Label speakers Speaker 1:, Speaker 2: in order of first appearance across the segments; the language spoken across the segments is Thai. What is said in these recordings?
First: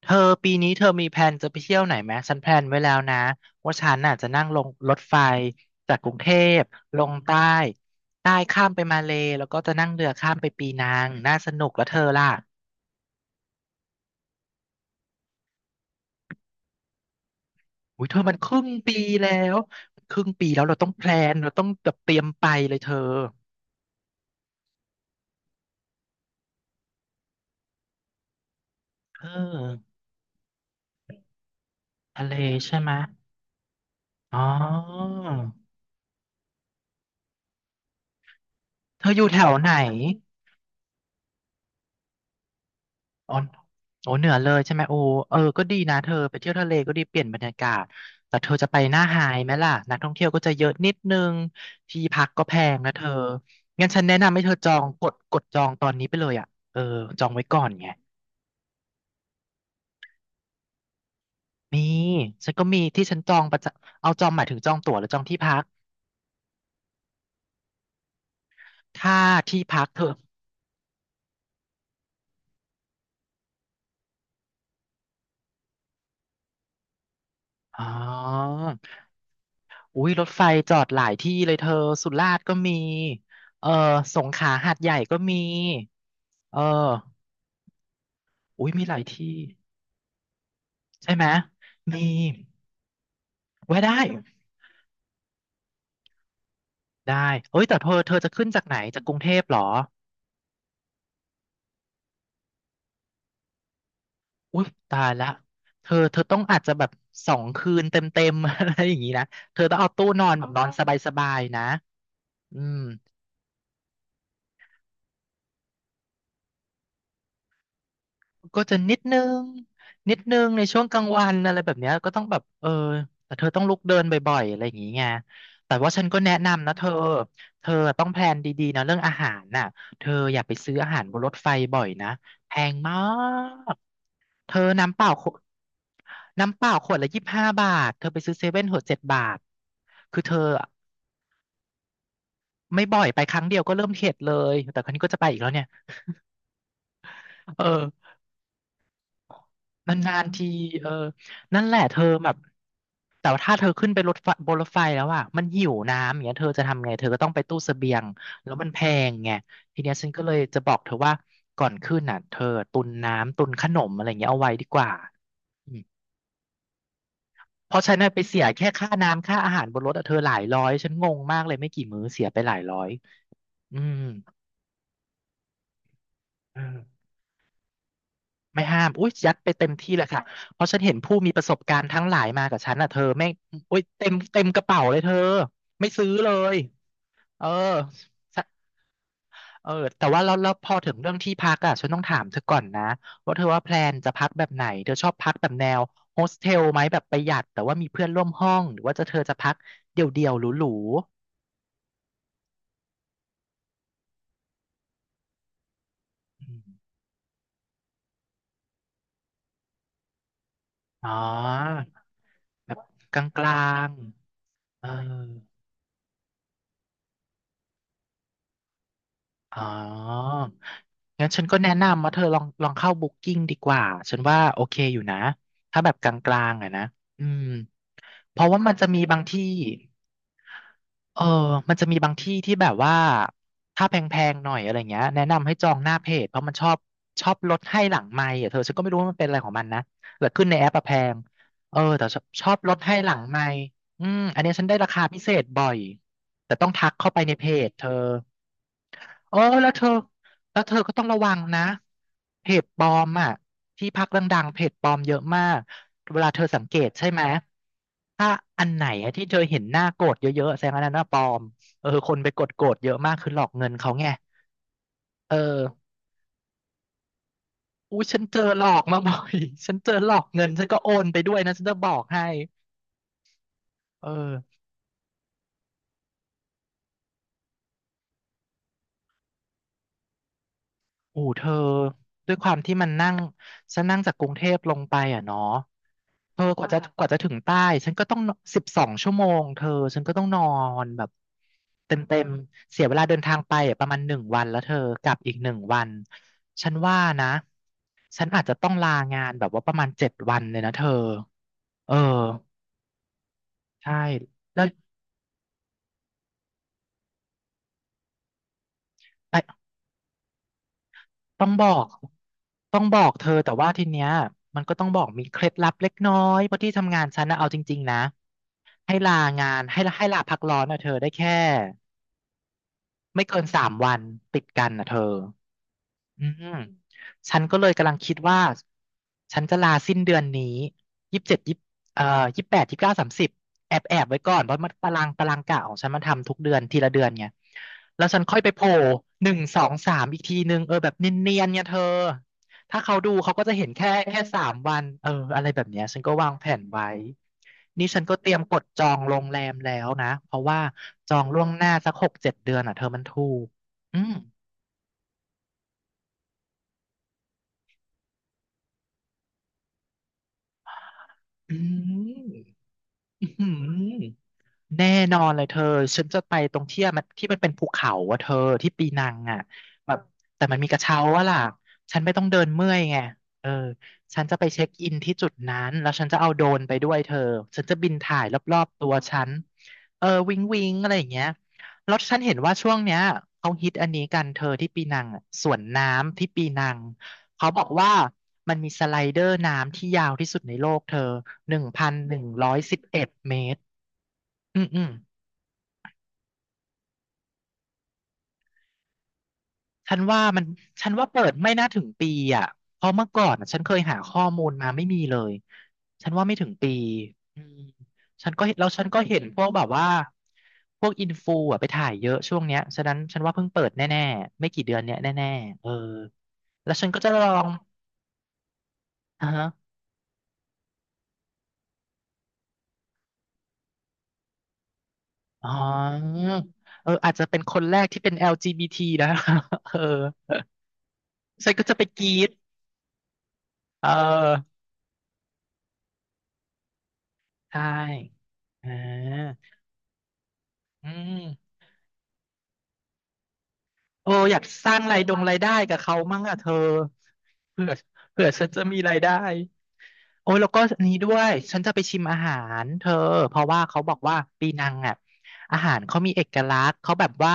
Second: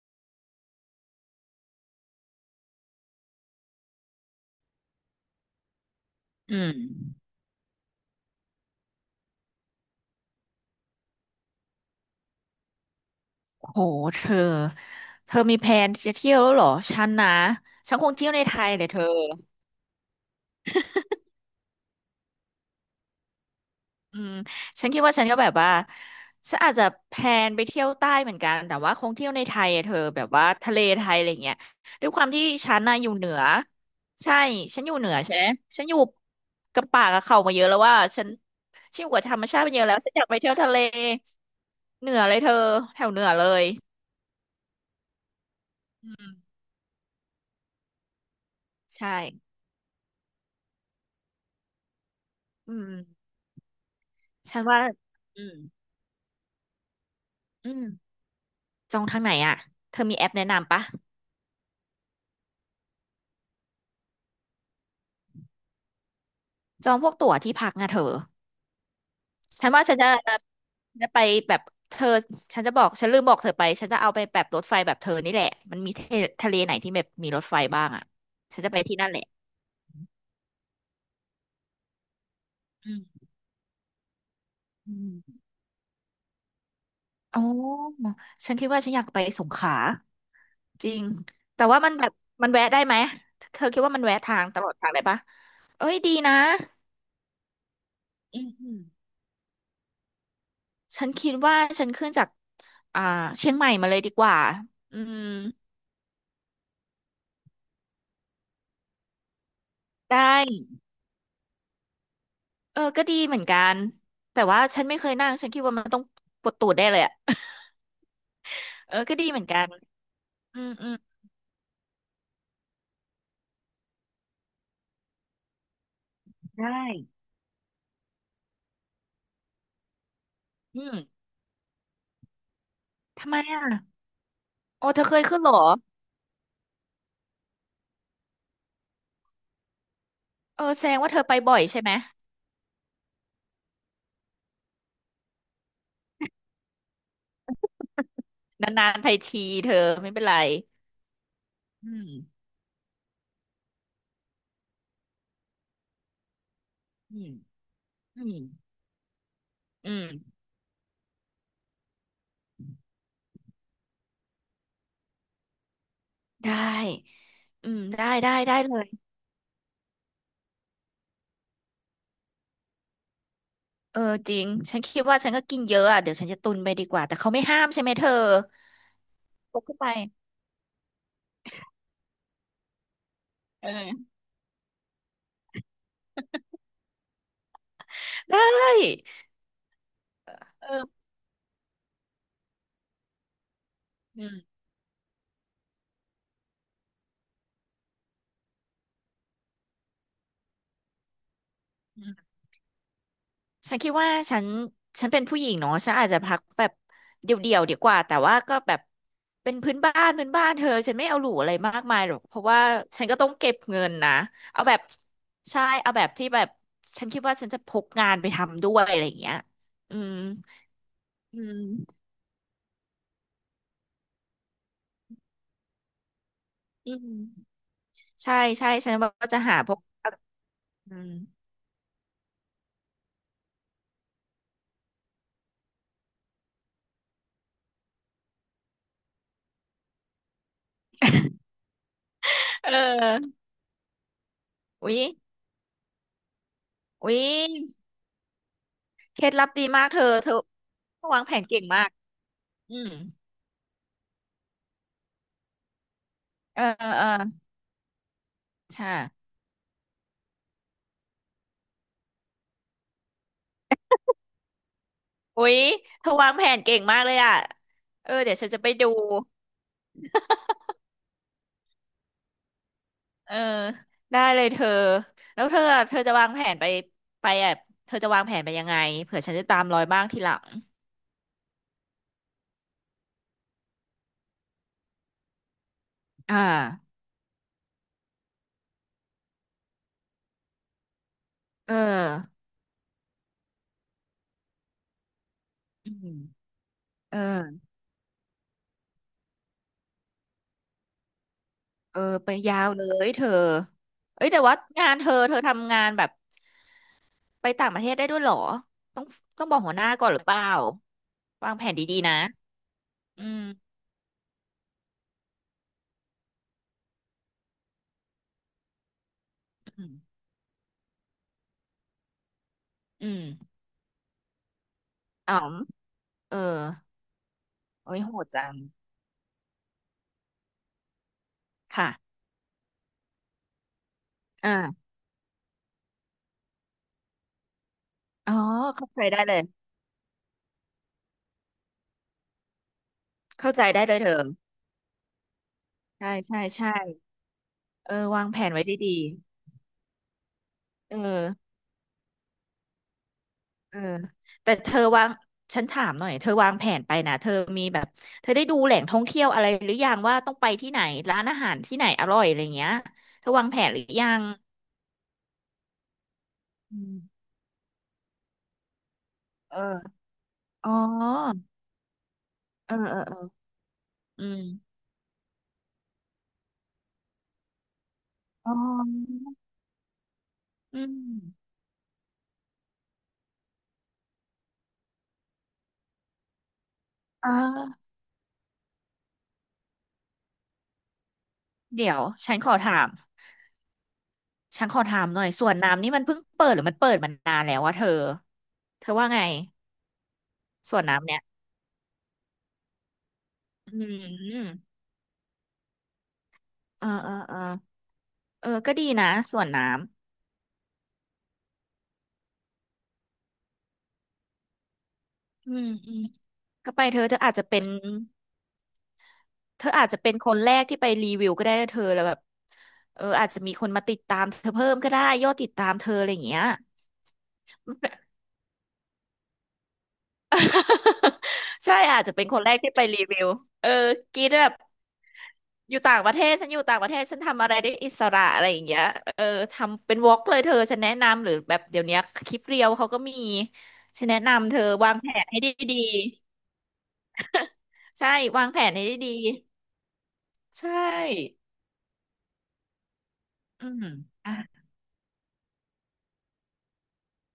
Speaker 1: เธอปีนี้เธอมีแผนจะไปเที่ยวไหนไหมฉันแพลนไว้แล้วนะว่าฉันน่ะจะนั่งลงรถไฟจากกรุงเท
Speaker 2: อื
Speaker 1: พ
Speaker 2: ม
Speaker 1: ลงใต้ใต้ข้ามไปมาเลแล้วก็จะนั่งเรือข้ามไปปีนังน่าสนุกแล้วเธอล่ะ
Speaker 2: โหเธอเธอมีแพลนจะเที่ยวแล้วเหรอฉันนะฉัน
Speaker 1: อุ้
Speaker 2: ค
Speaker 1: ย
Speaker 2: ง
Speaker 1: เธอ
Speaker 2: เที่ย
Speaker 1: มั
Speaker 2: ว
Speaker 1: น
Speaker 2: ใน
Speaker 1: ค
Speaker 2: ไท
Speaker 1: รึ่ง
Speaker 2: ยเลย
Speaker 1: ปี
Speaker 2: เธอ
Speaker 1: แล้วเราต้องแพลนเราต้องแบบเตรียมไปเลยเธอ
Speaker 2: อืมฉันคิดว่าฉันก็แบบว่าฉันอาจจะแพลนไปเที่ยวใต้เหมือนกันแต่ว่าคง
Speaker 1: เอ
Speaker 2: เที่ยวในไทยอะเธ
Speaker 1: อ
Speaker 2: อแบบว่าทะเลไทยอะไรเงี้ยด้วยค
Speaker 1: ทะ
Speaker 2: วาม
Speaker 1: เล
Speaker 2: ที่ฉั
Speaker 1: ใช่
Speaker 2: น
Speaker 1: ไหมะ
Speaker 2: น่ะอยู่เหนือใช่
Speaker 1: อ๋อ
Speaker 2: ฉันอยู่เหนือใช่ไหมฉันอยู่กับป่ากับเขามาเยอะแล้วว่าฉันชิ
Speaker 1: เธ
Speaker 2: นอ
Speaker 1: อ
Speaker 2: ยู่
Speaker 1: อ
Speaker 2: กับ
Speaker 1: ยู่
Speaker 2: ธร
Speaker 1: แถ
Speaker 2: รม
Speaker 1: ว
Speaker 2: ชาติ
Speaker 1: ไหน
Speaker 2: มาเยอะแล้วฉันอยากไปเที่ยวทะเลเหนือเลยเธอแถวเหนือ
Speaker 1: อ๋อ
Speaker 2: เลย
Speaker 1: โอ้เหนือเลยใช่ไหมโอ้เออก็ดีนะเธอไปเที่ยวทะเลก็ดีเปลี่ยนบรรยากาศแต่เธอจะไปหน้า
Speaker 2: ใช่
Speaker 1: ไฮไหมล่ะนักท่องเที่ยวก็จะเยอะนิดนึงที่พักก็แพ
Speaker 2: อื
Speaker 1: ง
Speaker 2: ม
Speaker 1: นะเธองั้นฉันแนะนำให้เธอ
Speaker 2: ฉัน
Speaker 1: จอ
Speaker 2: ว่า
Speaker 1: งกดก
Speaker 2: อื
Speaker 1: ด
Speaker 2: ม
Speaker 1: จองตอนนี้ไปเลยอ่ะเออจองไว้ก่อน
Speaker 2: อืม
Speaker 1: ไง
Speaker 2: จองทางไหนอ่ะเธอมีแอปแนะนำปะ
Speaker 1: มีฉันก็มีที่ฉันจองประจำเอาจองหมายถึงจองตั๋วหรือจองที่พัก
Speaker 2: จองพวกตั๋วที่พักนะเธอ
Speaker 1: ถ้าที่
Speaker 2: ฉัน
Speaker 1: พั
Speaker 2: ว่า
Speaker 1: ก
Speaker 2: ฉัน
Speaker 1: เธ
Speaker 2: จะ
Speaker 1: อ
Speaker 2: จะไปแบบเธอฉันจะบอกฉันลืมบอกเธอไปฉันจะเอาไปแบบรถไฟแบบเธอนี่แหละมันมีทะเลไหนที่แบบมีรถไฟ
Speaker 1: อ๋
Speaker 2: บ้า
Speaker 1: อ
Speaker 2: งอ่ะฉันจะไปที่นั่นแหละ
Speaker 1: อุ้ยรถไฟจอดหลายที่เลยเธอสุราษฎร์ก็มี
Speaker 2: อืม
Speaker 1: เออสงขลาหาดให
Speaker 2: อื
Speaker 1: ญ่ก็มี
Speaker 2: ม
Speaker 1: เออ
Speaker 2: อ๋อฉันคิ
Speaker 1: อุ้
Speaker 2: ด
Speaker 1: ย
Speaker 2: ว่า
Speaker 1: มี
Speaker 2: ฉั
Speaker 1: ห
Speaker 2: น
Speaker 1: ลา
Speaker 2: อ
Speaker 1: ย
Speaker 2: ยากไป
Speaker 1: ที่
Speaker 2: สงขลาจริง
Speaker 1: ใช่ไหม
Speaker 2: แต่ว่ามัน
Speaker 1: มี
Speaker 2: แบบมันแวะได้ไหมเธอ
Speaker 1: ไว้
Speaker 2: คิดว่า
Speaker 1: ได้
Speaker 2: มันแวะทางตลอดทางได้ปะเอ้ยดีนะ
Speaker 1: ได้เอ้ยแต่เธอเธอจะ
Speaker 2: อื
Speaker 1: ขึ้นจากไหน
Speaker 2: ม
Speaker 1: จากกรุงเทพเหรอ
Speaker 2: ฉันคิดว่าฉันขึ้นจากอ่าเชียงใหม่มาเลยดีกว่า
Speaker 1: อุ้ย
Speaker 2: อื
Speaker 1: ตาย
Speaker 2: ม
Speaker 1: ละเธอเธอต้องอาจจะแบบ2 คืนเต็มๆ อะไรอย่างนี้นะเธอต้องเอาตู้นอน
Speaker 2: ได้
Speaker 1: แบบนอนสบายๆนะอื
Speaker 2: เอ
Speaker 1: ม
Speaker 2: อก็ดีเหมือนกันแต่ว่าฉันไม่เคยนั่งฉันคิดว่ามันต้องปวดตูดได้เลยอะ
Speaker 1: ก็จะ
Speaker 2: เอ
Speaker 1: นิ
Speaker 2: อ
Speaker 1: ด
Speaker 2: ก็
Speaker 1: นึ
Speaker 2: ดีเห
Speaker 1: ง
Speaker 2: มือนกัน
Speaker 1: นิดนึง
Speaker 2: อื
Speaker 1: ใน
Speaker 2: ม
Speaker 1: ช่วง
Speaker 2: อื
Speaker 1: ก
Speaker 2: ม
Speaker 1: ลางวันอะไรแบบเนี้ยก็ต้องแบบเออแต่เธอต้องลุกเดินบ่อยๆอะไรอย่างงี้ไงแต่ว่าฉันก็แนะนำนะเธ
Speaker 2: ได้
Speaker 1: อเธอต้องแพลนดีๆนะเรื่องอาหารน่ะเธออย่าไปซื้อ
Speaker 2: อื
Speaker 1: อา
Speaker 2: ม
Speaker 1: หารบนรถไฟบ่อยนะแพงมา
Speaker 2: ทำไมอ่ะ
Speaker 1: กเธอ
Speaker 2: โอ้
Speaker 1: น้ำ
Speaker 2: เธ
Speaker 1: เป
Speaker 2: อ
Speaker 1: ล่า
Speaker 2: เคย
Speaker 1: ขว
Speaker 2: ขึ้
Speaker 1: ด
Speaker 2: นเหรอ
Speaker 1: น้ำเปล่าขวดละ25 บาทเธอไปซื้อเซเว่นขวด7 บาทคือเธอ
Speaker 2: เออแสดงว่าเธอไปบ่อยใช่ไหม
Speaker 1: ไม่บ่อยไปครั้งเดียวก็เริ่มเข็ดเลยแต่ครั้งนี้ก็จะไปอีกแล้วเนี่ยเออ
Speaker 2: นานๆไปทีเธอ
Speaker 1: นาน
Speaker 2: ไม่
Speaker 1: ๆา
Speaker 2: เป็น
Speaker 1: น
Speaker 2: ไร
Speaker 1: ทีเออนั่นแหละ
Speaker 2: อื
Speaker 1: เธอ
Speaker 2: ม
Speaker 1: แบบแต่ว่าถ้าเธอขึ้นไปรถไฟบนรถไฟแล้วอ่ะมันหิวน้ำอย่างเงี้ยเธอจะทำไง เธอ
Speaker 2: อื
Speaker 1: ก็ต้อ
Speaker 2: ม
Speaker 1: งไปตู้เสบียง
Speaker 2: อืม
Speaker 1: แล้วมันแพงไงที
Speaker 2: อื
Speaker 1: เนี้ยฉันก็เล
Speaker 2: ม
Speaker 1: ยจะบอกเธอว่าก่อนขึ้นน่ะเธอตุนน้ำตุนขนมอะไรเงี้ยเอาไว้ดีกว่าอืม
Speaker 2: ได้
Speaker 1: เพราะฉัน
Speaker 2: ได้
Speaker 1: น่ะไป
Speaker 2: ได้
Speaker 1: เสีย
Speaker 2: ได้
Speaker 1: แค่
Speaker 2: เลย
Speaker 1: ค่าน้ำค่าอาหารบนรถอะเธอหลายร้อยฉันงงมากเลยไม่กี่มื้อเสียไปหลายร้อยอื
Speaker 2: เอ
Speaker 1: ม
Speaker 2: อจริงฉันคิดว่าฉันก็กินเยอะอ่ะเดี๋ยวฉันจะตุนไปดีกว่าแต่เขาไม่ห้ามใช่ไหมเธอ
Speaker 1: ไม่ห้ามอุ้ยยัดไป
Speaker 2: พก
Speaker 1: เต็ม
Speaker 2: เข้าไป
Speaker 1: ที่เลยค่ะ เพราะฉันเห็นผู้มีประสบการณ์ทั้งหลายมากับฉันอ่ะเธอไม่ง
Speaker 2: เอ
Speaker 1: อุ้ยเต็ม
Speaker 2: อ
Speaker 1: เต็มกระเป๋าเลยเธอ ไม่ซื้อเลย เออ
Speaker 2: ได้
Speaker 1: สะเออแต่ว่าแล้วพ
Speaker 2: เอ
Speaker 1: อถึง
Speaker 2: อ
Speaker 1: เรื่องที่พักอ่ะฉันต้องถามเธอก่อนนะว่าเธอว่าแพลนจะ
Speaker 2: อื
Speaker 1: พัก
Speaker 2: ม
Speaker 1: แบบไหน เธอชอบพักแบบแนวโฮสเทลไหมแบบประหยัด แต่ว่ามีเพื่อนร่วมห้อง หรือว่าจะเธอจะพักเดี่ยวๆหรู
Speaker 2: อืมฉันคิดว่าฉันเป็นผู้หญิงเนาะฉันอาจจะพั
Speaker 1: ๆ
Speaker 2: ก
Speaker 1: อืม
Speaker 2: แบบเดี่ยวๆดีกว่าแต่ว่าก็แบบเป็นพื้นบ้านพื้นบ้านเธอฉันไม่
Speaker 1: อ๋อ
Speaker 2: เอาหรูอะไรมากมายหรอกเพราะว่า
Speaker 1: แบบ
Speaker 2: ฉัน
Speaker 1: ก
Speaker 2: ก็ต้องเก็
Speaker 1: ลา
Speaker 2: บเงิ
Speaker 1: ง
Speaker 2: นนะเอาแบ
Speaker 1: ๆ
Speaker 2: บ
Speaker 1: เออ
Speaker 2: ใช่เอาแบบที่แบบฉันคิดว่าฉันจะพกงานไปทำด้วยอะไรอย่างเงี้ย
Speaker 1: อ๋อ
Speaker 2: อืม
Speaker 1: งั้น
Speaker 2: อื
Speaker 1: ฉันก็แนะ
Speaker 2: ม
Speaker 1: นำว่าเธอลองเข้าBookingดีกว่า ฉันว่าโอเคอยู่นะ ถ้าแบบกลางๆอะนะ
Speaker 2: อื
Speaker 1: อืม
Speaker 2: มใช่
Speaker 1: เพราะว่า
Speaker 2: ใช่
Speaker 1: มันจะ
Speaker 2: ฉัน
Speaker 1: มีบาง
Speaker 2: ว่าจะ
Speaker 1: ที่
Speaker 2: หาพวก อื
Speaker 1: เออ
Speaker 2: ม
Speaker 1: มันจะมีบางที่ที่แบบว่า ถ้าแพงๆหน่อยอะไรเงี้ยแนะนำให้จองหน้าเพจ เพราะมันชอบลดให้หลังไมค์อ่ะเธอฉันก็ไม่รู้ว่ามันเป็นอะไรของมันนะแล้วขึ้นในแอปอะแพงเออแต่ชอบ
Speaker 2: เ
Speaker 1: ลดให้หลัง
Speaker 2: ออ
Speaker 1: ไมค์อืมอันเนี้ยฉันได้รา
Speaker 2: อุ๊ย
Speaker 1: คาพิเศษบ่อยแต่ต้องทักเข้า
Speaker 2: อุ๊ย
Speaker 1: ไปในเพจเธอ
Speaker 2: เคล็ด
Speaker 1: เออ
Speaker 2: ลับดี
Speaker 1: แล้วเธ
Speaker 2: มาก
Speaker 1: อ
Speaker 2: เธอ
Speaker 1: แล้วเธอก็ต้องระ
Speaker 2: วาง
Speaker 1: วั
Speaker 2: แผ
Speaker 1: ง
Speaker 2: น
Speaker 1: นะ
Speaker 2: เก่งมาก
Speaker 1: เพจ
Speaker 2: อื
Speaker 1: ปลอ
Speaker 2: ม
Speaker 1: มอ่ะที่พักดังๆเพจปลอมเยอะมาก เวลาเธอ
Speaker 2: เอ
Speaker 1: สั
Speaker 2: อ
Speaker 1: งเก
Speaker 2: เออ
Speaker 1: ต
Speaker 2: เอ
Speaker 1: ใช่
Speaker 2: อ
Speaker 1: ไหม ถ้าอันไหน
Speaker 2: ใช่
Speaker 1: อะที่เธอเห็นหน้าโกรธเยอะๆแสดงว่าอันนั้นน่ะปลอมเออคนไปกดโกรธเยอะมากคือหลอกเงินเขาไงเอ
Speaker 2: อุ๊ย
Speaker 1: อ
Speaker 2: เธอวางแผนเก่งมากเลยอ่ะ
Speaker 1: อู้
Speaker 2: เออ
Speaker 1: ฉัน
Speaker 2: เดี๋ย
Speaker 1: เจ
Speaker 2: ว
Speaker 1: อ
Speaker 2: ฉันจะ
Speaker 1: หล
Speaker 2: ไป
Speaker 1: อก
Speaker 2: ดู
Speaker 1: มาบ่อย ฉันเจอหลอกเงินฉันก็โอนไปด้วยนะฉันจะบอกให้
Speaker 2: เออ
Speaker 1: เอ
Speaker 2: ได้เลย
Speaker 1: อ
Speaker 2: เธอแล้วเธอจะวางแผนไปไปอ่ะเธอจะวางแผนไปยังไงเผื่อฉันจะตามรอยบ้างทีหลัง
Speaker 1: อู้เธอด้วยความที่มันนั่ง ฉันนั่งจากกรุงเทพลงไปอ่ะเนาะ เธ
Speaker 2: อ่า
Speaker 1: อกว่าจะถึงใต้ฉันก็ต้อง12 ชั่วโมงเธอฉันก็ต้องนอนแบบ
Speaker 2: เอ
Speaker 1: เต็มเต็มม
Speaker 2: อ
Speaker 1: เสียเวลาเดินทางไปอะประมาณหนึ่งวันแล้วเธอกลับอีกหนึ่งวัน
Speaker 2: อืม
Speaker 1: ฉันว่า
Speaker 2: เออ
Speaker 1: นะฉันอาจจะต้องลางานแบบว่าประมาณ7 วันเลยนะเธอเออ
Speaker 2: เออไปยาวเลยเธอ
Speaker 1: ใช่
Speaker 2: เอ้ยแต่ว่า
Speaker 1: แล้ว
Speaker 2: งานเธอทำงานแบบไปต่างประเทศได้ด้วยเหรอ
Speaker 1: ไอ
Speaker 2: ต้องบอก
Speaker 1: ้
Speaker 2: หัวหน้าก่อนหรือเปล่า
Speaker 1: ต้อง
Speaker 2: วาง
Speaker 1: บ
Speaker 2: แผ
Speaker 1: อ
Speaker 2: น
Speaker 1: ก
Speaker 2: ดีๆนะ
Speaker 1: ต้องบอก
Speaker 2: อื
Speaker 1: เธอ
Speaker 2: ม
Speaker 1: แต่ว่าทีเนี้ยมันก็ต้องบอกมีเคล็ดลับเล็กน้อยเพราะที่ทำงานฉันนะเอาจริงๆนะให้ลางานให้
Speaker 2: อืม
Speaker 1: ให้ลาพักร้อนนะเธอได้แค่
Speaker 2: อืม
Speaker 1: ไม่เกิน3 วันติดกันนะเธอ
Speaker 2: อ๋อม
Speaker 1: อื
Speaker 2: เออ
Speaker 1: มฉันก็เลยกำลั
Speaker 2: โอ้
Speaker 1: ง
Speaker 2: ยโห
Speaker 1: คิด
Speaker 2: ด
Speaker 1: ว่า
Speaker 2: จัง
Speaker 1: ฉันจะลาสิ้นเดือนนี้27ยี่
Speaker 2: ค่ะ
Speaker 1: เอ่อ28 29 30แอบไว้ก่อนเพราะมัน
Speaker 2: อ่า
Speaker 1: ตารางกะของฉันมันทำทุกเดือนทีละเดือนไงแล้วฉัน
Speaker 2: อ๋อ
Speaker 1: ค่อยไปโผล่
Speaker 2: เข้าใจได้
Speaker 1: ห
Speaker 2: เล
Speaker 1: นึ่ง
Speaker 2: ย
Speaker 1: สองสามอีกทีนึงเออแบบเนียนๆเนี่ยเธอถ้าเขาดูเขาก็
Speaker 2: เข้า
Speaker 1: จะ
Speaker 2: ใจ
Speaker 1: เห็น
Speaker 2: ได้
Speaker 1: แค่
Speaker 2: เลยเธ
Speaker 1: แค่
Speaker 2: อ
Speaker 1: 3 วันเอออะไรแบบเนี้ยฉัน
Speaker 2: ใช่
Speaker 1: ก็วาง
Speaker 2: ใช่
Speaker 1: แผน
Speaker 2: ใช่
Speaker 1: ไว้นี่
Speaker 2: เออ
Speaker 1: ฉันก็
Speaker 2: วา
Speaker 1: เต
Speaker 2: ง
Speaker 1: รีย
Speaker 2: แผ
Speaker 1: ม
Speaker 2: น
Speaker 1: ก
Speaker 2: ไว้
Speaker 1: ดจอ
Speaker 2: ดี
Speaker 1: งโรงแรมแล้วนะเพราะว่า
Speaker 2: ๆเอ
Speaker 1: จอง
Speaker 2: อ
Speaker 1: ล่วงหน้าสัก6 7 เดือนอ่ะเธอมันถูก
Speaker 2: เออ
Speaker 1: อืม
Speaker 2: แต่เธอวางฉันถามหน่อยเธอวางแผนไปนะเธอมีแบบเธอได้ดูแหล่งท่องเที่ยวอะไรหรือยังว่าต้องไปที่ไหนร้านอาหา
Speaker 1: อื
Speaker 2: รที่ไหนอร่อยอะไร
Speaker 1: ม
Speaker 2: เงี้ยเธ
Speaker 1: อื้อ
Speaker 2: อ
Speaker 1: หื
Speaker 2: วาง
Speaker 1: อ
Speaker 2: แผนหรือยัง
Speaker 1: แน่นอนเลยเธอ ฉันจะไปตรง
Speaker 2: อื
Speaker 1: ที่
Speaker 2: ม
Speaker 1: มันที่มันเป็นภูเขาอะเธอที่ปีนังอะแบ
Speaker 2: เออ
Speaker 1: บแต่มันมี
Speaker 2: อ๋อ
Speaker 1: กระเช้าว่าล่ะฉันไม่ต้องเดินเมื่
Speaker 2: เอ
Speaker 1: อ
Speaker 2: อ
Speaker 1: ย
Speaker 2: เอ
Speaker 1: ไง
Speaker 2: อเออ
Speaker 1: เออฉั
Speaker 2: อื
Speaker 1: นจะไปเช็ค
Speaker 2: ม
Speaker 1: อินที่จุดนั้นแล้วฉันจะเอาโดรนไปด้วยเธอ ฉันจะบินถ่ายร
Speaker 2: อ๋
Speaker 1: อบๆตัว
Speaker 2: อ
Speaker 1: ฉันเออวิงวิง
Speaker 2: อื
Speaker 1: อะไร
Speaker 2: ม
Speaker 1: อย่างเงี้ยแล้วฉันเห็นว่าช่วงเนี้ยเขาฮิตอันนี้กันเธอที่ปีนังอะสวนน้ำที่ปีนัง
Speaker 2: อ่
Speaker 1: เขาบอก
Speaker 2: า
Speaker 1: ว่ามันมีสไลเดอร์น้ำที่ยาวที่สุดในโลกเธอหนึ่งพั
Speaker 2: เดี๋
Speaker 1: น
Speaker 2: ยว
Speaker 1: หนึ่งร้อยสิบเอ็ดเมตรอื
Speaker 2: ฉัน
Speaker 1: ม
Speaker 2: ข
Speaker 1: อื
Speaker 2: อ
Speaker 1: ม
Speaker 2: ถามหน่อยสวนน้ำนี่มันเพิ่งเปิดหรือมันเปิดมานานแล้ววะเธอ เธอว่าไง
Speaker 1: ฉันว่ามัน
Speaker 2: สวน
Speaker 1: ฉันว่า
Speaker 2: น้ำเนี่
Speaker 1: เปิ
Speaker 2: ย
Speaker 1: ดไม่น่าถึงปีอ่ะเพราะเมื่อก่อนอะฉันเค
Speaker 2: อื
Speaker 1: ยหาข้อมูล
Speaker 2: ม
Speaker 1: มาไม่มีเลยฉันว่าไม่ถึงปี
Speaker 2: เออเออเอ
Speaker 1: อื
Speaker 2: อ
Speaker 1: มฉันก็
Speaker 2: เออ
Speaker 1: เห็นแล้ว
Speaker 2: ก็
Speaker 1: ฉั
Speaker 2: ดี
Speaker 1: นก็
Speaker 2: นะ
Speaker 1: เห็น
Speaker 2: ส
Speaker 1: พ
Speaker 2: ว
Speaker 1: วก
Speaker 2: น
Speaker 1: แบ
Speaker 2: น้
Speaker 1: บว่าพวกอินฟูอ่ะไปถ่ายเยอะช่วงเนี้ยฉะนั้นฉันว่าเพิ่งเปิดแน่ๆไม่กี่เดือนเนี้ยแน่
Speaker 2: ำ
Speaker 1: ๆเออแล้
Speaker 2: ก็
Speaker 1: ว
Speaker 2: ไป
Speaker 1: ฉัน
Speaker 2: เธ
Speaker 1: ก็
Speaker 2: อ
Speaker 1: จะ
Speaker 2: เธ
Speaker 1: ล
Speaker 2: อ
Speaker 1: อ
Speaker 2: อาจจะ
Speaker 1: ง
Speaker 2: เป็น
Speaker 1: อ่าฮะ
Speaker 2: เธออาจจะเป็นคนแรกที่ไปรีวิวก็ได้นะเธอแล้วแบบเอออาจจะมีคนมาติดตามเธอเพิ่มก็ได้ยอดติ
Speaker 1: อ๋
Speaker 2: ด
Speaker 1: อ
Speaker 2: ตามเธออะไรอย่างเงี้ย
Speaker 1: เอออาจจะเป็นคนแรกที่เป็น LGBT นะ เออ ฉันก็
Speaker 2: ใช่
Speaker 1: จะไป
Speaker 2: อา
Speaker 1: ก
Speaker 2: จจะ
Speaker 1: รี
Speaker 2: เป็น
Speaker 1: ด
Speaker 2: คนแรกที่ไปรีวิวเออ
Speaker 1: เ
Speaker 2: กินแบบ
Speaker 1: ออ
Speaker 2: อยู่ต่างประเทศฉันอยู่ต่างประเทศฉันทำอะไร
Speaker 1: ใช่
Speaker 2: ได้อิสระอะไรอย่าง
Speaker 1: อ่
Speaker 2: เงี้ยเออ
Speaker 1: า
Speaker 2: ทำเป็นวอล์กเลยเธอฉัน
Speaker 1: อื
Speaker 2: แนะนำหรือ
Speaker 1: ม
Speaker 2: แบบเดี๋ยวเนี้ยคลิปเรียวเขาก็มีฉัน
Speaker 1: โอ้
Speaker 2: แนะ
Speaker 1: อยาก
Speaker 2: นำเธอ
Speaker 1: สร้าง
Speaker 2: วา
Speaker 1: รา
Speaker 2: ง
Speaker 1: ย
Speaker 2: แผ
Speaker 1: ดง
Speaker 2: น
Speaker 1: ราย
Speaker 2: ให้
Speaker 1: ได้กั
Speaker 2: ดี
Speaker 1: บเขามั่งอ่ะเธอเผื่อ
Speaker 2: ๆใช่
Speaker 1: เผื่อฉั
Speaker 2: วา
Speaker 1: น
Speaker 2: งแผ
Speaker 1: จะ
Speaker 2: น
Speaker 1: มี
Speaker 2: ให้
Speaker 1: ราย
Speaker 2: ดี
Speaker 1: ได้โอ้ยแล้ว
Speaker 2: ๆ
Speaker 1: ก็
Speaker 2: ใช่
Speaker 1: อันนี้ด้วยฉันจะไปชิมอาหารเธอเพราะว่า
Speaker 2: อื
Speaker 1: เขา
Speaker 2: ม
Speaker 1: บอกว่า
Speaker 2: อ่ะ
Speaker 1: ปีนังอ่ะอาหารเขามีเอกลักษณ์เขาแบบว่า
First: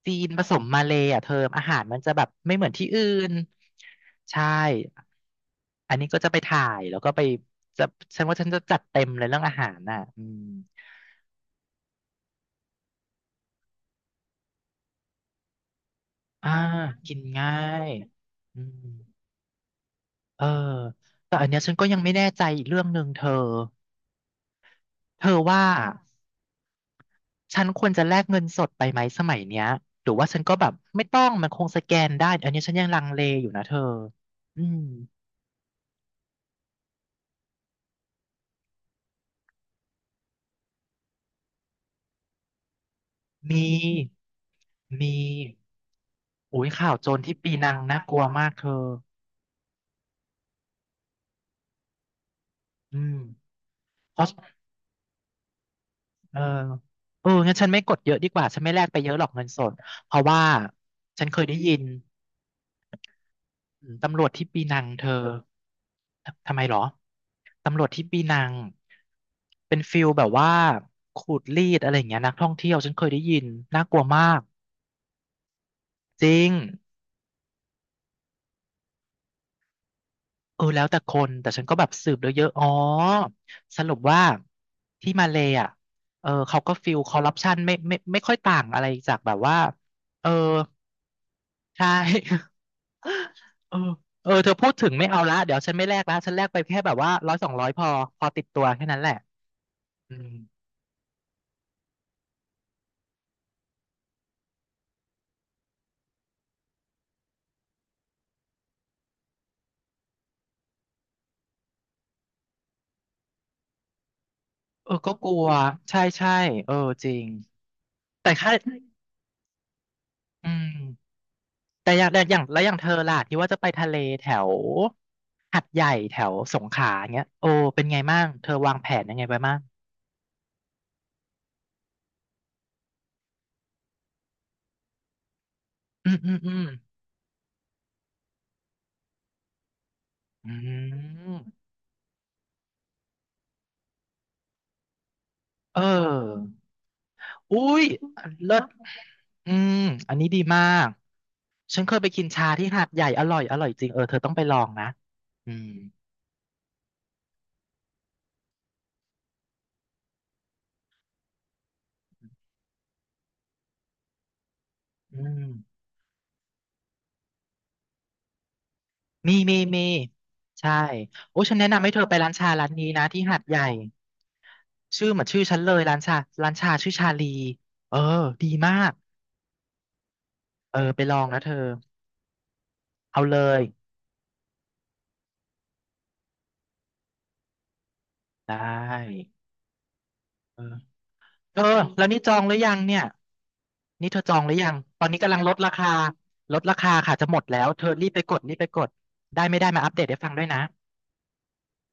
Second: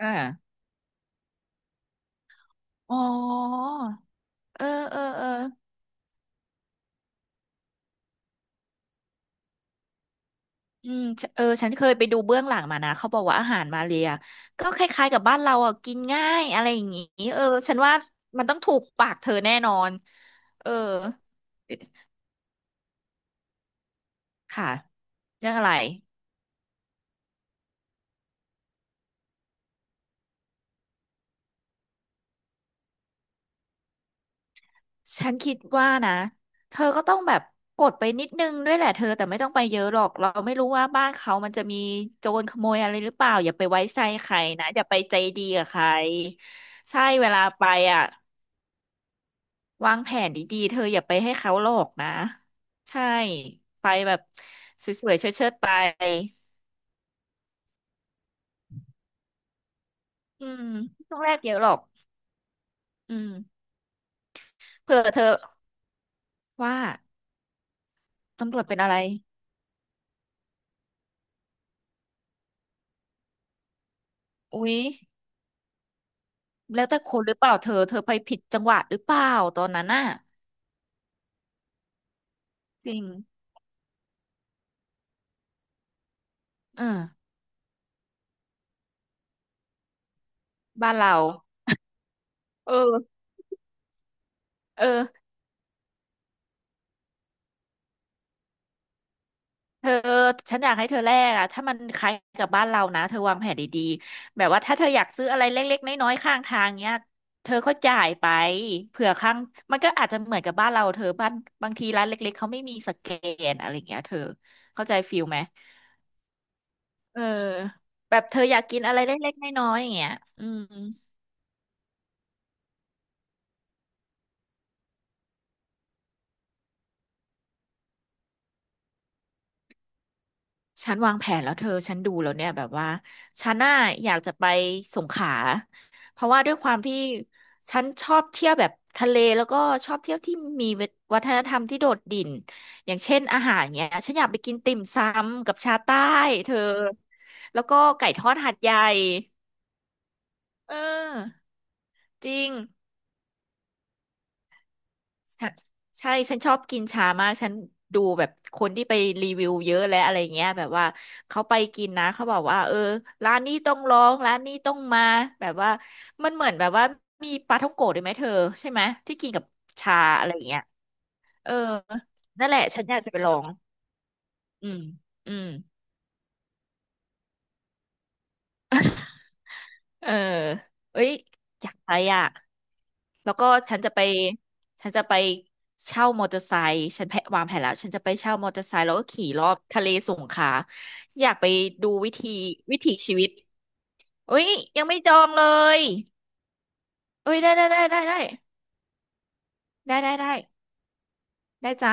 Speaker 2: อ่า
Speaker 1: จีนผสมมาเลย์อ่ะเธออาหารมันจะแบบไม่เหมือนที่
Speaker 2: อ๋อ
Speaker 1: อื่นใช่
Speaker 2: เออเออเออ
Speaker 1: อันนี้ก็จะไปถ่ายแล้วก็ไปจะฉันว่าฉันจะจัดเต็มเลยเรื่องอาหารน่ะอืม
Speaker 2: อืมฉเออฉันเคยไปดูเบื้องหลังมานะเขาบอกว่าอาหารมาเลียก็คล้ายๆกับบ้านเราอ่ะกินง่าย
Speaker 1: อ่า
Speaker 2: อะไรอย่างงี้
Speaker 1: กิน
Speaker 2: เออ
Speaker 1: ง่า
Speaker 2: ฉัน
Speaker 1: ย
Speaker 2: ว่ามันต้อ
Speaker 1: อื
Speaker 2: งถูก
Speaker 1: ม
Speaker 2: ปากเธอแน่นอน
Speaker 1: เออ
Speaker 2: เออ
Speaker 1: แต่อันเนี้ยฉันก็ยังไม่แน่ใจอีกเรื่องหนึ่งเธอ
Speaker 2: ค่ะ
Speaker 1: เธอ
Speaker 2: เรื่อง
Speaker 1: ว่า
Speaker 2: อะไร
Speaker 1: ฉันควรจะแลกเงินสดไปไหมสมัยเนี้ยหรือว่าฉันก็แบบไม่ต้องมันคงสแกนได้อันเนี้ยฉันยังลังเลอยู่นะเธออืม
Speaker 2: ฉันคิดว่านะเธอก็ต้องแบบกดไปนิดนึงด้วยแหละเธอแต่ไม่ต้องไปเยอะหรอกเราไม่รู้ว่าบ้านเขามันจะมีโจรขโมยอะไรหรือเปล่าอย่า
Speaker 1: มี
Speaker 2: ไปไว้ใจใครนะอย่าไป
Speaker 1: มี
Speaker 2: ใจดีกับใคร
Speaker 1: โอ้ยข่าว
Speaker 2: ใช่
Speaker 1: โจร
Speaker 2: เว
Speaker 1: ที่
Speaker 2: ลา
Speaker 1: ปี
Speaker 2: ไป
Speaker 1: นังน่า
Speaker 2: อ่ะ
Speaker 1: กลัวมากเธอ
Speaker 2: วางแผนดีๆ เธออย่าไปให้เขาหลอกนะ
Speaker 1: อื
Speaker 2: ใช่
Speaker 1: ม
Speaker 2: ไปแบ
Speaker 1: เพ
Speaker 2: บ
Speaker 1: ราะ
Speaker 2: สวยๆเชิดๆไป
Speaker 1: เออเอองั้นฉันไม่กดเยอะดีกว่าฉันไม่แลกไปเยอะหรอกเงินสดเพราะว่า
Speaker 2: อืมช้วง
Speaker 1: ฉัน
Speaker 2: แร
Speaker 1: เค
Speaker 2: ก
Speaker 1: ย
Speaker 2: เย
Speaker 1: ได้
Speaker 2: อะหร
Speaker 1: ยิ
Speaker 2: อก
Speaker 1: น
Speaker 2: อืม
Speaker 1: อืมตำรวจที่ปีนัง
Speaker 2: เผื่อ
Speaker 1: เธ
Speaker 2: เธ
Speaker 1: อ
Speaker 2: อ
Speaker 1: ทำไมเหร
Speaker 2: ว่า
Speaker 1: อตำรวจที่ปีนัง
Speaker 2: ตำรวจเป็นอะไร
Speaker 1: เป็นฟิลแบบว่าขูดรีดอะไรอย่างเงี้ยนักท่องเที่ยวฉันเคยได้ยินน่ากลัวมาก
Speaker 2: อุ๊ย
Speaker 1: จริง
Speaker 2: แล้วแต่คนหรือเปล่าเธอไปผิดจังหวะหรือเปล่าตอนนั้นน่ะ
Speaker 1: เออแล้วแต่คนแต่ฉันก็แบบสืบเยอะๆอ๋อ
Speaker 2: จริง
Speaker 1: สรุปว่าที่มาเลย์อ่ะเออเขาก็
Speaker 2: เออ
Speaker 1: ฟิลคอร์รัปชันไม่ค่อยต่างอะไรจากแบบว่าเออ
Speaker 2: บ้านเรา
Speaker 1: ใช่
Speaker 2: เออ
Speaker 1: เออเออเธอพูด
Speaker 2: เออ
Speaker 1: ถึงไม่เอาละเดี๋ยวฉันไม่แลกละฉันแลกไปแค่แบบว่า100 200พอพอติดตัวแค่นั้นแหละ
Speaker 2: เธอ
Speaker 1: อืม
Speaker 2: ฉันอยากให้เธอแลกอะถ้ามันคล้ายกับบ้านเรานะเธอวางแผนดีๆแบบว่าถ้าเธออยากซื้ออะไรเล็กๆน้อยๆข้างทางเนี้ยเธอก็จ่ายไปเผื่อข้างมันก็อาจจะเหมือนกับบ้านเราเธอบ้านบางทีร้านเล็กๆเขาไม่มีสแกนอะไรอย่างเงี้ยเธอเข้า
Speaker 1: เอ
Speaker 2: ใจ
Speaker 1: อก็
Speaker 2: ฟิล
Speaker 1: กลั
Speaker 2: ไหม
Speaker 1: ว ใช่ใช่เออจริ
Speaker 2: เออ
Speaker 1: ง
Speaker 2: แบบ
Speaker 1: แต่
Speaker 2: เธอ
Speaker 1: ค่า
Speaker 2: อยากกินอะไรเล็กๆน้อยๆอย่างเงี้ยอื
Speaker 1: อื
Speaker 2: ม
Speaker 1: มแต่อย่างแล้วอย่างเธอล่ะที่ว่าจะไปทะเลแถวหัดใหญ่แถวสงขลาเงี้ยโอ้เป็นไงบ้างเธอวางแผนยังไงไปบ้าง
Speaker 2: ฉันวางแผนแล้วเธอฉันดูแล้วเนี่ยแบบว่าฉันน่าอยากจะไปสงขลา
Speaker 1: อืม
Speaker 2: เพ
Speaker 1: อื
Speaker 2: ราะ
Speaker 1: ม
Speaker 2: ว่า
Speaker 1: อื
Speaker 2: ด้วย
Speaker 1: ม
Speaker 2: ความที่ฉันชอบเที่ยวแบบทะเลแล้วก็ชอบเที่ยวที่
Speaker 1: อื
Speaker 2: มีวัฒนธร
Speaker 1: ม
Speaker 2: รมที่โดดดิ่นอย่างเช่นอาหารเนี้ยฉันอยากไปกินติ่มซำกับชา
Speaker 1: เ
Speaker 2: ใต้
Speaker 1: ออ
Speaker 2: เธอ
Speaker 1: อุ้
Speaker 2: แล้วก็
Speaker 1: ย
Speaker 2: ไก่ทอดหา
Speaker 1: เลิ
Speaker 2: ด
Speaker 1: ศ
Speaker 2: ใหญ่
Speaker 1: อืมอันนี้ดีมา
Speaker 2: เ
Speaker 1: ก
Speaker 2: ออ
Speaker 1: ฉันเคยไปกิน
Speaker 2: จริ
Speaker 1: ชา
Speaker 2: ง
Speaker 1: ที่หาดใหญ่อร่อยอร่อยจริงเออเธอต้องไปลองนะ
Speaker 2: ฉั
Speaker 1: อื
Speaker 2: น
Speaker 1: ม
Speaker 2: ใช่ ฉันชอบกินชามาก ฉันดูแบบคนที่ไปรีวิวเยอะและอะไรเงี้ยแบบว่าเขาไปกินนะเขาบอกว่าเออร้านนี้ต้องลองร้านนี้ต้องมา
Speaker 1: อื
Speaker 2: แบ
Speaker 1: ม
Speaker 2: บว่ามันเหมือนแบบว่ามีปลาท่องโกะด้วยไหมเธอใช่ไหมที่กิน
Speaker 1: มี
Speaker 2: กับ
Speaker 1: มีมี
Speaker 2: ชาอะไรเงี้ย
Speaker 1: ใช่โอ้
Speaker 2: เออ
Speaker 1: ฉันแนะนำให้เธอไปร้าน
Speaker 2: นั่
Speaker 1: ชา
Speaker 2: นแหละ
Speaker 1: ร้าน
Speaker 2: ฉัน
Speaker 1: นี้
Speaker 2: อยาก
Speaker 1: นะ
Speaker 2: จะไป
Speaker 1: ที่
Speaker 2: ลอ
Speaker 1: หาด
Speaker 2: ง
Speaker 1: ใหญ่
Speaker 2: อืม
Speaker 1: ชื่อเหมือน
Speaker 2: อื
Speaker 1: ชื่อ
Speaker 2: ม
Speaker 1: ฉันเลยร้านชาร้านชาชื่อชาลีเออดีมาก
Speaker 2: เออ
Speaker 1: เออไป
Speaker 2: เอ้ย
Speaker 1: ลองนะเธอ
Speaker 2: อยากไปอ่ะ
Speaker 1: เอา
Speaker 2: แล้
Speaker 1: เล
Speaker 2: วก็
Speaker 1: ย
Speaker 2: ฉันจะไป ฉันจะไปเช่ามอเตอร์ไซค์ฉันแพะวางแผนแล้วฉันจะไปเช่ามอ
Speaker 1: ได
Speaker 2: เตอร์ไซค์แล้วก็
Speaker 1: ้
Speaker 2: ขี่รอบทะเลสงขลา
Speaker 1: เออ
Speaker 2: อยากไป
Speaker 1: เธอ
Speaker 2: ดู
Speaker 1: แล้วนี่จองหรือยั
Speaker 2: วิ
Speaker 1: ง
Speaker 2: ถี
Speaker 1: เนี่ย
Speaker 2: ชีวิต
Speaker 1: นี่เธอจ
Speaker 2: เอ้
Speaker 1: องห
Speaker 2: ย
Speaker 1: รือยัง
Speaker 2: ยังไม่
Speaker 1: ตอน
Speaker 2: จอ
Speaker 1: นี้
Speaker 2: ง
Speaker 1: กำลั
Speaker 2: เล
Speaker 1: งลดรา
Speaker 2: ย
Speaker 1: คาลดราคาค่ะจะ
Speaker 2: เอ้
Speaker 1: หม
Speaker 2: ย
Speaker 1: ด
Speaker 2: ได้
Speaker 1: แล้
Speaker 2: ได้
Speaker 1: ว
Speaker 2: ได้
Speaker 1: เธอ
Speaker 2: ได้
Speaker 1: รีบ
Speaker 2: ได้
Speaker 1: ไปกดรีบไปกดได้ไม่ได้มาอัป
Speaker 2: ได้
Speaker 1: เดต
Speaker 2: ได้
Speaker 1: ให้ฟัง
Speaker 2: ได้
Speaker 1: ด้วยนะ
Speaker 2: ได้จ้า